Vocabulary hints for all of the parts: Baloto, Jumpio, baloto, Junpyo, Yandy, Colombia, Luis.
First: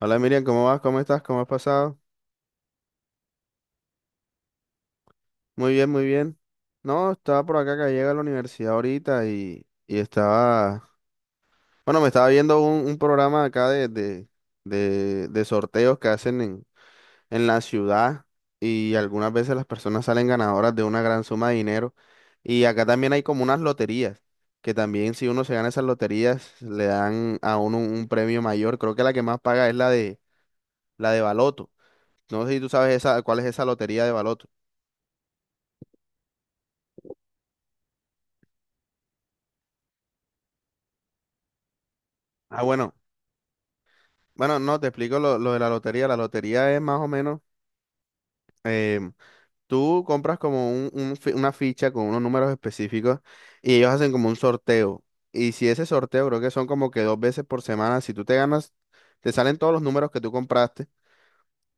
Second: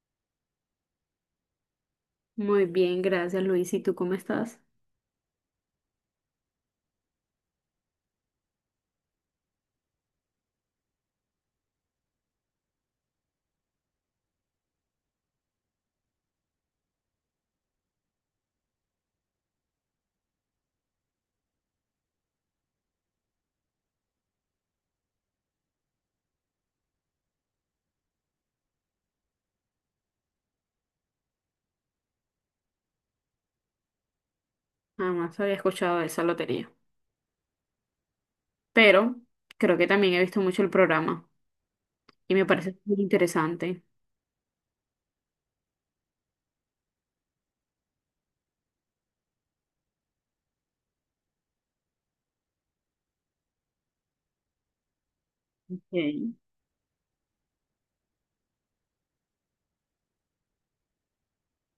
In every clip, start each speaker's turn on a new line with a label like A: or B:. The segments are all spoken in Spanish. A: Hola Miriam, ¿cómo vas? ¿Cómo estás? ¿Cómo has pasado?
B: Muy bien, gracias Luis. ¿Y tú cómo estás?
A: Muy bien, muy bien. No, estaba por acá que llega a la universidad ahorita y estaba, bueno, me estaba viendo un programa acá de sorteos que hacen en la ciudad y algunas veces las personas salen ganadoras de una gran suma de dinero. Y acá también hay como unas loterías que también si uno se gana esas loterías le dan a uno un premio mayor. Creo que la que más paga es la de Baloto. No sé si tú sabes esa, cuál es esa lotería de Baloto.
B: Jamás había escuchado de esa lotería. Pero creo que también he visto mucho el programa y me
A: Ah,
B: parece
A: bueno.
B: muy interesante.
A: Bueno, no, te explico lo de la lotería. La lotería es más o menos, em, tú compras como una ficha con unos números específicos y ellos hacen como un sorteo. Y si ese sorteo,
B: Ok.
A: creo que son como que dos veces por semana, si tú te ganas, te salen todos los números que tú compraste,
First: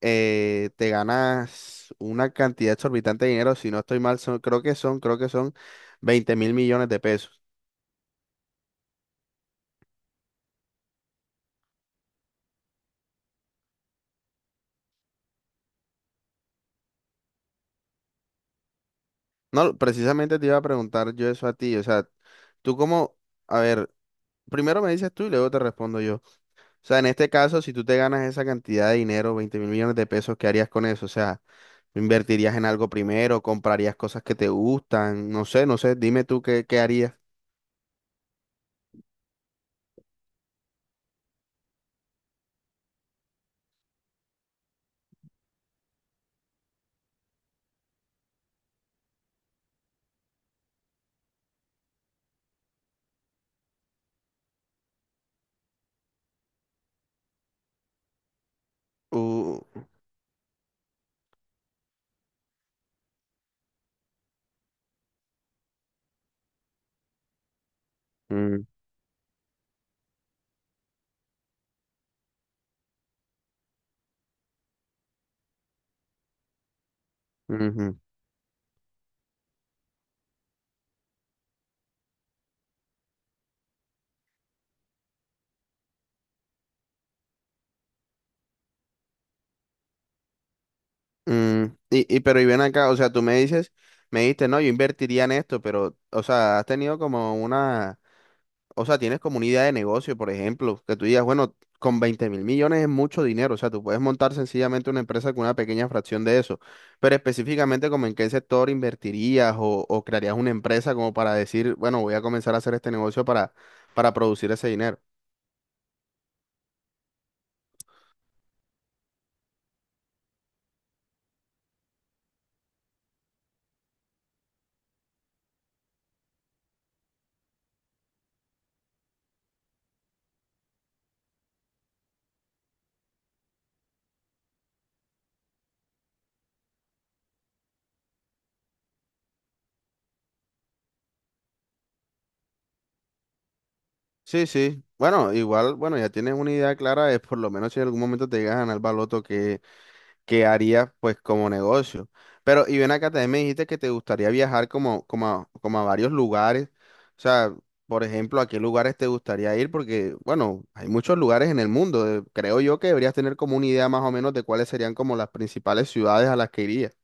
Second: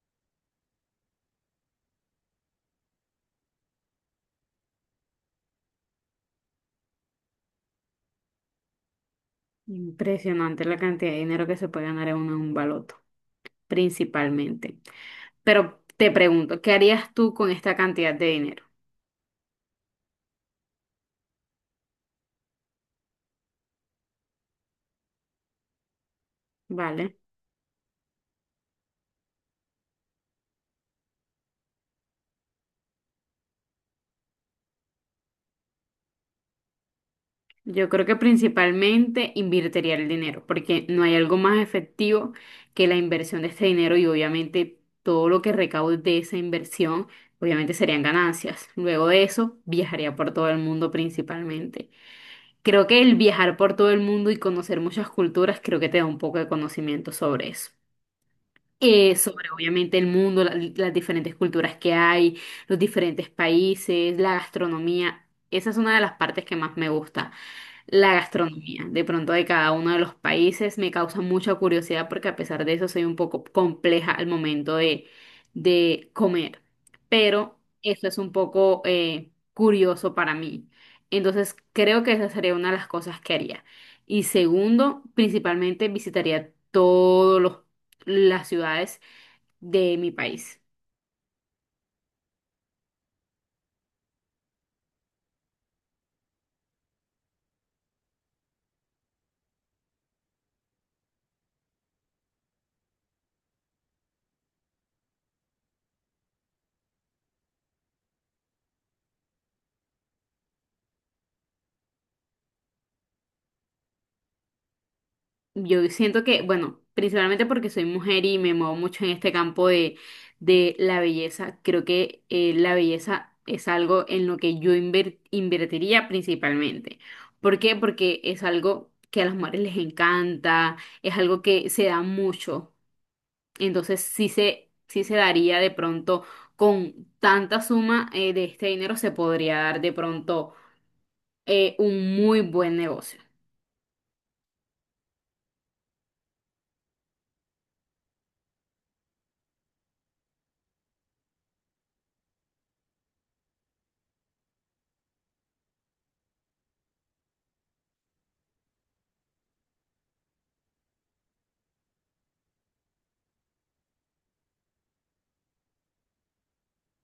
A: te ganas una cantidad exorbitante de dinero. Si no estoy mal, creo que son 20.000 millones de pesos.
B: Impresionante la cantidad de dinero que se puede ganar en un baloto, principalmente. Pero te pregunto, ¿qué harías tú con esta cantidad de dinero?
A: No, precisamente te iba a preguntar yo eso a ti. O sea, tú como, a ver, primero me dices tú y luego te respondo yo. O sea, en
B: ¿Vale?
A: este caso, si tú te ganas esa cantidad de dinero, 20.000 millones de pesos, ¿qué harías con eso? O sea, ¿invertirías en algo primero? ¿Comprarías cosas que te gustan? No sé, no sé, dime tú qué, qué harías.
B: Yo creo que principalmente invertiría el dinero, porque no hay algo más efectivo que la inversión de este dinero y obviamente todo lo que recaude de esa inversión, obviamente serían ganancias. Luego de eso, viajaría por todo el mundo principalmente. Creo que el viajar por todo el mundo y conocer muchas culturas, creo que te da un poco de conocimiento sobre eso. Sobre
A: Uh,
B: obviamente el mundo, las diferentes culturas que hay, los diferentes países, la gastronomía. Esa es una de las partes que más me gusta la
A: mm,
B: gastronomía, de pronto de cada uno de los países, me causa mucha curiosidad porque a pesar de eso soy un poco compleja al momento de comer, pero
A: ujú,
B: eso es un poco curioso para mí. Entonces creo que esa sería una de las cosas que haría. Y segundo, principalmente visitaría todas las ciudades de mi país.
A: mm. Y pero y ven acá, o sea, tú me dices, me dijiste, no, yo invertiría en esto, pero, o sea, has tenido como una, o sea, tienes como una idea de negocio, por ejemplo, que tú digas, bueno, con 20.000 millones es mucho dinero. O sea, tú puedes montar sencillamente una empresa con una pequeña fracción de eso, pero específicamente como en qué sector invertirías o crearías una empresa como para decir, bueno, voy a comenzar a hacer este negocio para producir ese dinero.
B: Yo siento que, bueno, principalmente porque soy mujer y me muevo mucho en este campo de la belleza, creo que la belleza es algo en lo que yo invertiría principalmente. ¿Por qué? Porque es algo que a las mujeres les encanta, es algo que se da mucho. Entonces sí se daría de pronto con tanta suma de este dinero, se podría dar de pronto un muy buen negocio.
A: Sí, sí. Bueno, igual, bueno, ya tienes una idea clara de por lo menos si en algún momento te llegas a ganar el baloto, que harías pues como negocio. Pero, y ven acá, también me dijiste que te gustaría viajar como, como a, como a varios lugares. O sea, por ejemplo, ¿a qué lugares te gustaría ir? Porque, bueno, hay muchos lugares en el mundo. Creo yo que deberías tener como una idea más o menos de cuáles serían como las principales ciudades a las que irías.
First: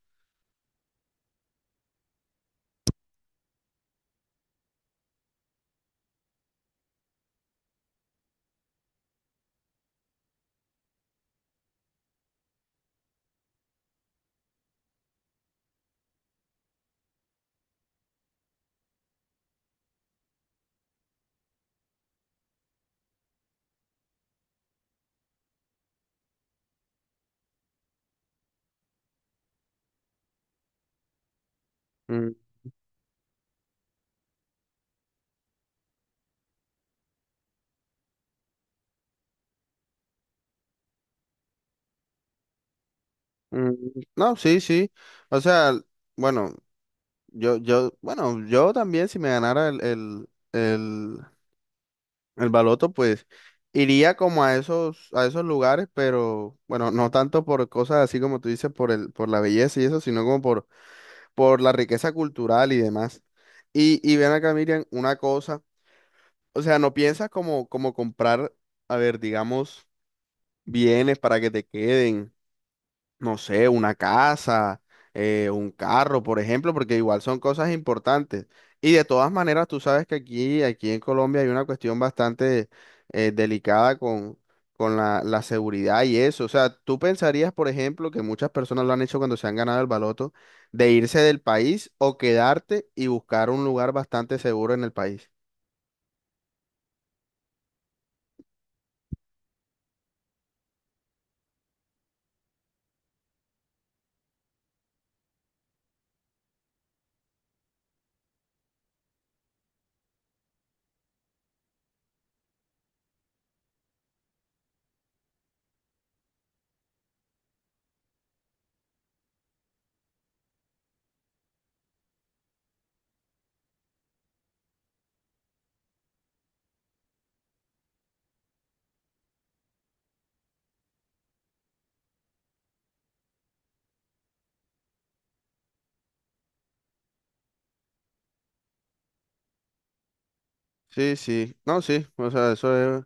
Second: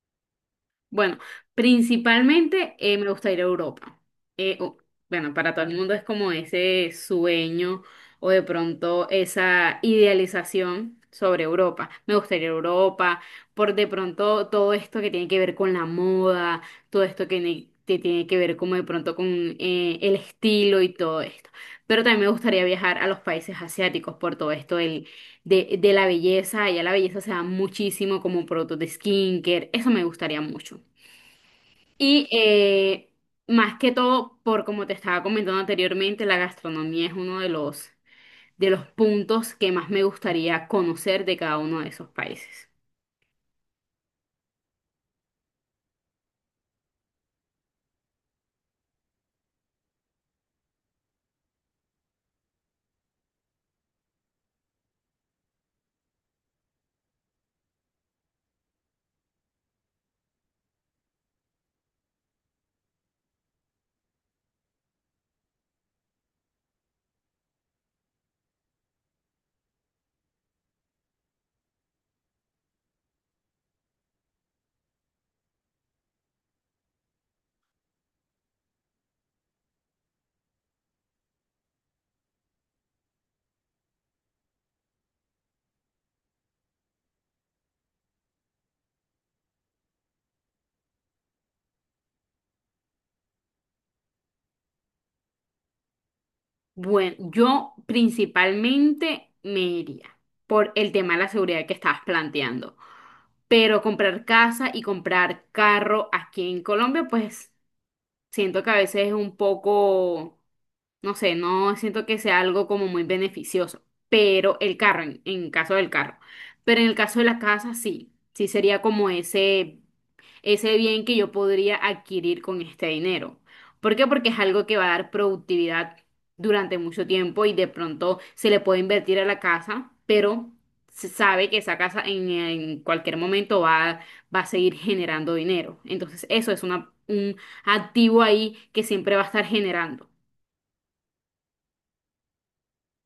B: Bueno, principalmente me gusta ir a Europa. Eh, o- bueno, para todo el mundo es como ese sueño o de pronto esa idealización sobre Europa. Me gusta ir a Europa por de pronto todo esto que tiene que ver con la moda, todo esto que tiene que ver como de pronto con el estilo y todo esto. Pero también me gustaría viajar a los países asiáticos por todo esto del, de la belleza. Allá la belleza se da muchísimo como productos de skincare. Eso me gustaría mucho. Y
A: Mm,
B: más que todo, por como te estaba comentando anteriormente, la gastronomía es uno de los puntos que más me gustaría conocer de cada uno de esos países.
A: mm, No, sí, sí. O sea, bueno, yo, bueno, yo también si me ganara el baloto, pues, iría como a esos lugares, pero bueno, no tanto por cosas así como tú dices, por el, por la belleza y eso, sino como por la riqueza cultural y demás. Y ven acá, Miriam, una cosa, o sea, no piensas como, como comprar, a ver, digamos, bienes para que te queden, no sé, una casa, un carro, por ejemplo, porque igual son cosas importantes. Y de todas maneras, tú sabes que aquí, aquí en Colombia hay una cuestión bastante delicada con la, la seguridad y eso. O sea, tú pensarías, por ejemplo, que muchas personas lo han hecho cuando se han ganado el baloto, de irse del país o quedarte y buscar un lugar bastante seguro en el país.
B: Bueno, yo principalmente me iría por el tema de la seguridad que estabas planteando. Pero comprar casa y comprar carro aquí en Colombia, pues siento que a veces es un poco, no sé, no siento que sea algo como muy beneficioso, pero el carro, en caso del carro, pero en el caso de la casa sí, sí sería como ese ese bien que yo podría adquirir con este dinero. ¿Por qué? Porque es algo que va a dar productividad durante mucho tiempo y de pronto se le puede invertir a la casa, pero se sabe que esa casa en cualquier momento va, va a seguir generando dinero. Entonces, eso es una, un activo ahí que siempre va a estar generando.
A: Sí, sí, no, sí, o sea, eso.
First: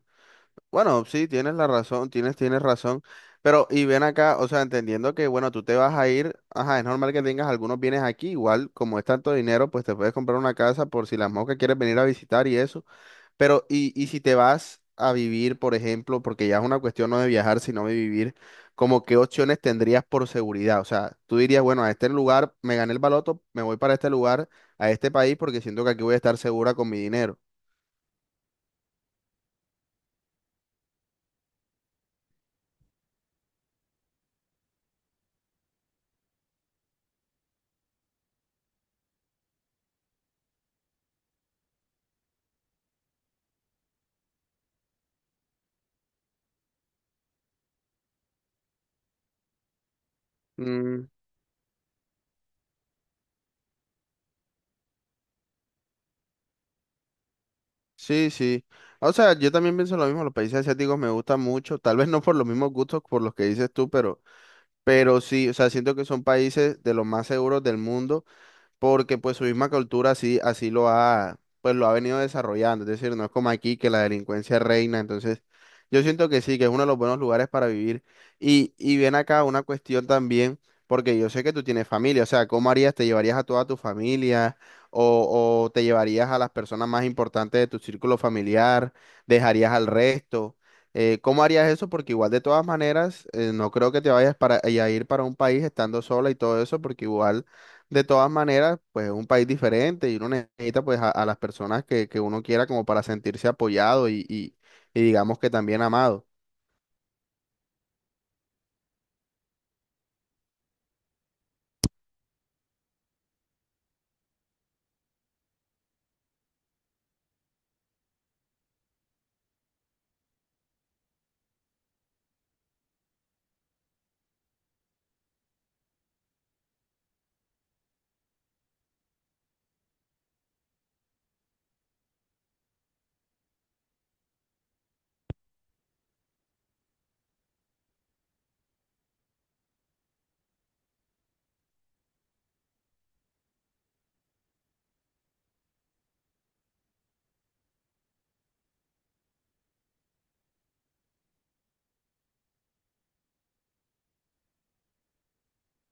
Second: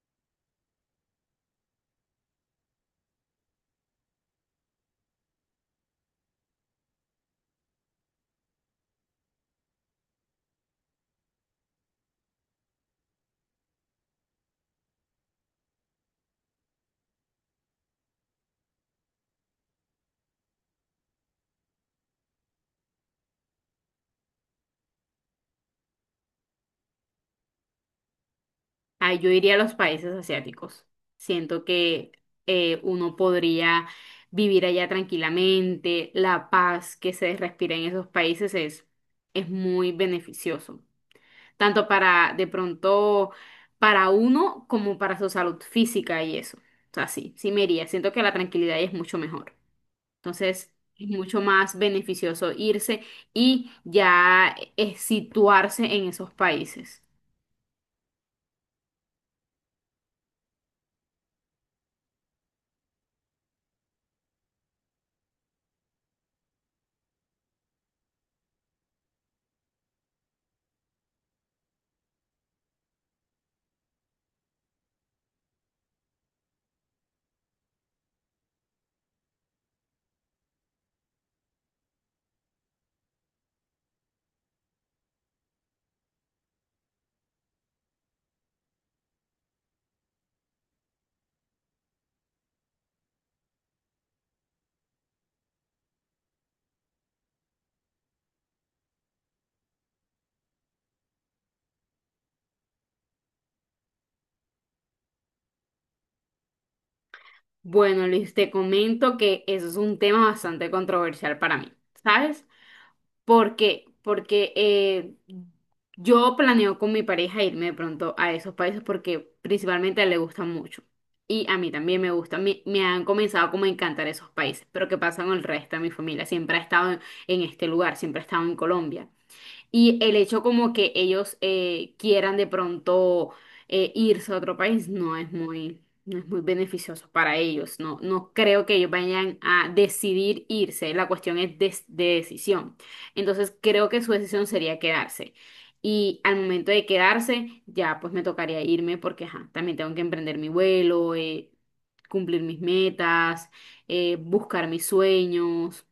A: Bueno, sí, tienes la razón, tienes, tienes razón. Pero, y ven acá, o sea, entendiendo que, bueno, tú te vas a ir, ajá, es normal que tengas algunos bienes aquí, igual, como es tanto dinero, pues te puedes comprar una casa por si las moscas quieres venir a visitar y eso. Pero, y si te vas a vivir, por ejemplo, porque ya es una cuestión no de viajar, sino de vivir, como qué opciones tendrías por seguridad. O sea, tú dirías, bueno, a este lugar me gané el baloto, me voy para este lugar, a este país, porque siento que aquí voy a estar segura con mi dinero.
B: Ah, yo iría a los países asiáticos. Siento que uno podría vivir allá tranquilamente, la paz que se respira en esos países es muy beneficioso, tanto para de pronto para uno como para su salud física y eso. O sea, sí, sí me iría. Siento que la tranquilidad ahí es mucho mejor. Entonces,
A: Mm,
B: es mucho más beneficioso irse y ya situarse en esos países.
A: Sí, sí. O sea, yo también pienso lo mismo. Los países asiáticos me gustan mucho, tal vez no por los mismos gustos por los que dices tú, pero sí, o sea, siento que son países de los más seguros del mundo porque pues su misma cultura así, así lo ha, pues lo ha venido desarrollando. Es decir, no es como aquí que la delincuencia reina. Entonces yo siento que sí, que es uno de los buenos lugares para vivir. Y ven acá una cuestión también, porque yo sé que tú tienes familia. O sea, ¿cómo harías? ¿Te llevarías a toda tu familia o te llevarías a las personas más importantes de tu círculo familiar? ¿Dejarías al resto? ¿Cómo harías eso? Porque igual de todas maneras, no creo que te vayas para, a ir para un país estando sola y todo eso, porque igual... De todas maneras, pues es un país diferente y uno necesita pues a las personas que uno quiera como para sentirse apoyado y digamos que también amado.
B: Bueno, Luis, te comento que eso es un tema bastante controversial para mí, ¿sabes? ¿Por qué? Porque yo planeo con mi pareja irme de pronto a esos países porque principalmente a él le gustan mucho. Y a mí también me gusta, me han comenzado como a encantar esos países. Pero ¿qué pasa con el resto de mi familia? Siempre ha estado en este lugar, siempre ha estado en Colombia. Y el hecho como que ellos quieran de pronto irse a otro país no es muy, no es muy beneficioso para ellos. No, no creo que ellos vayan a decidir irse. La cuestión es decisión. Entonces creo que su decisión sería quedarse. Y al momento de quedarse, ya pues me tocaría irme porque ajá, también tengo que emprender mi vuelo, cumplir mis metas, buscar mis sueños.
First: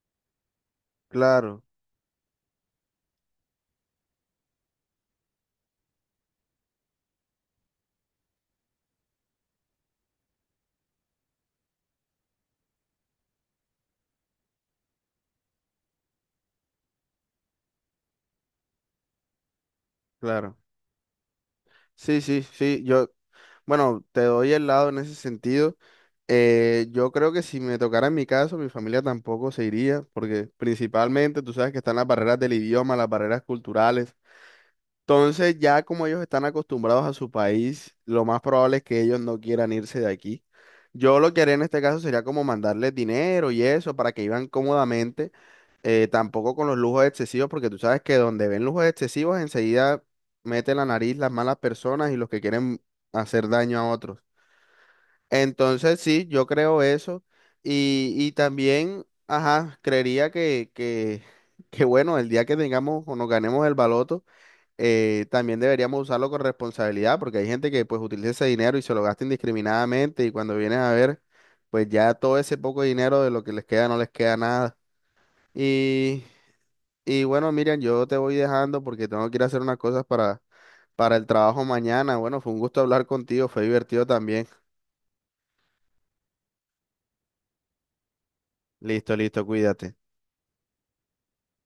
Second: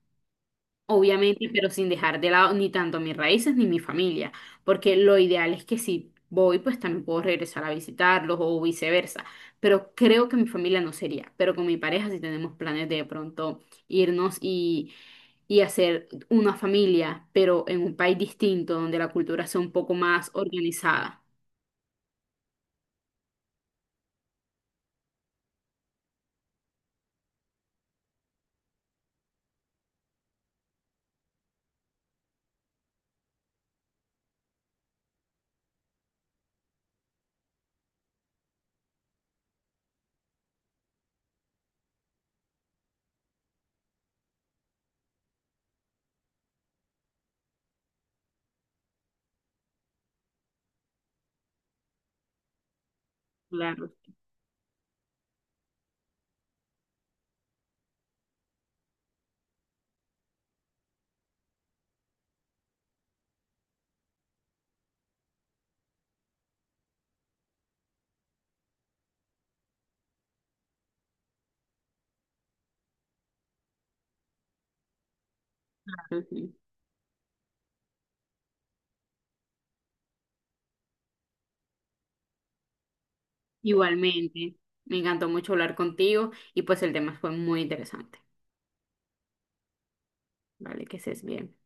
B: Obviamente,
A: Claro,
B: pero sin dejar de lado ni tanto mis raíces ni mi familia, porque lo ideal es que si voy, pues también puedo regresar a visitarlos o viceversa, pero creo que mi familia no sería, pero con mi pareja sí tenemos planes de pronto irnos y hacer una familia, pero en un país distinto donde la cultura sea un poco más
A: claro.
B: organizada.
A: Sí, sí, sí. Yo, bueno, te doy el lado en ese sentido. Yo creo que si me tocara en mi caso, mi familia tampoco se iría, porque principalmente tú sabes que están las barreras del idioma, las barreras culturales. Entonces, ya como ellos están acostumbrados a su país, lo más probable es que ellos no quieran irse de aquí. Yo lo que haría en este caso sería como mandarles dinero y eso para que vivan cómodamente, tampoco con los lujos excesivos, porque tú sabes que donde ven lujos excesivos enseguida meten la nariz las malas personas y los que quieren hacer daño a
B: Claro,
A: otros. Entonces, sí, yo creo eso. Y también, ajá, creería que bueno, el día que tengamos o nos ganemos el baloto también deberíamos usarlo con responsabilidad, porque hay gente que pues utiliza ese dinero y se lo gasta indiscriminadamente y cuando vienes a ver, pues ya todo ese poco dinero de lo que les queda no les queda nada. Y,
B: claro, sí.
A: y bueno, Miriam, yo te voy dejando porque tengo que ir a hacer unas cosas para el trabajo mañana. Bueno, fue un gusto hablar contigo, fue divertido también.
B: Igualmente, me encantó mucho hablar contigo y pues el tema fue muy interesante.
A: Listo, listo, cuídate.
B: Vale, que estés bien.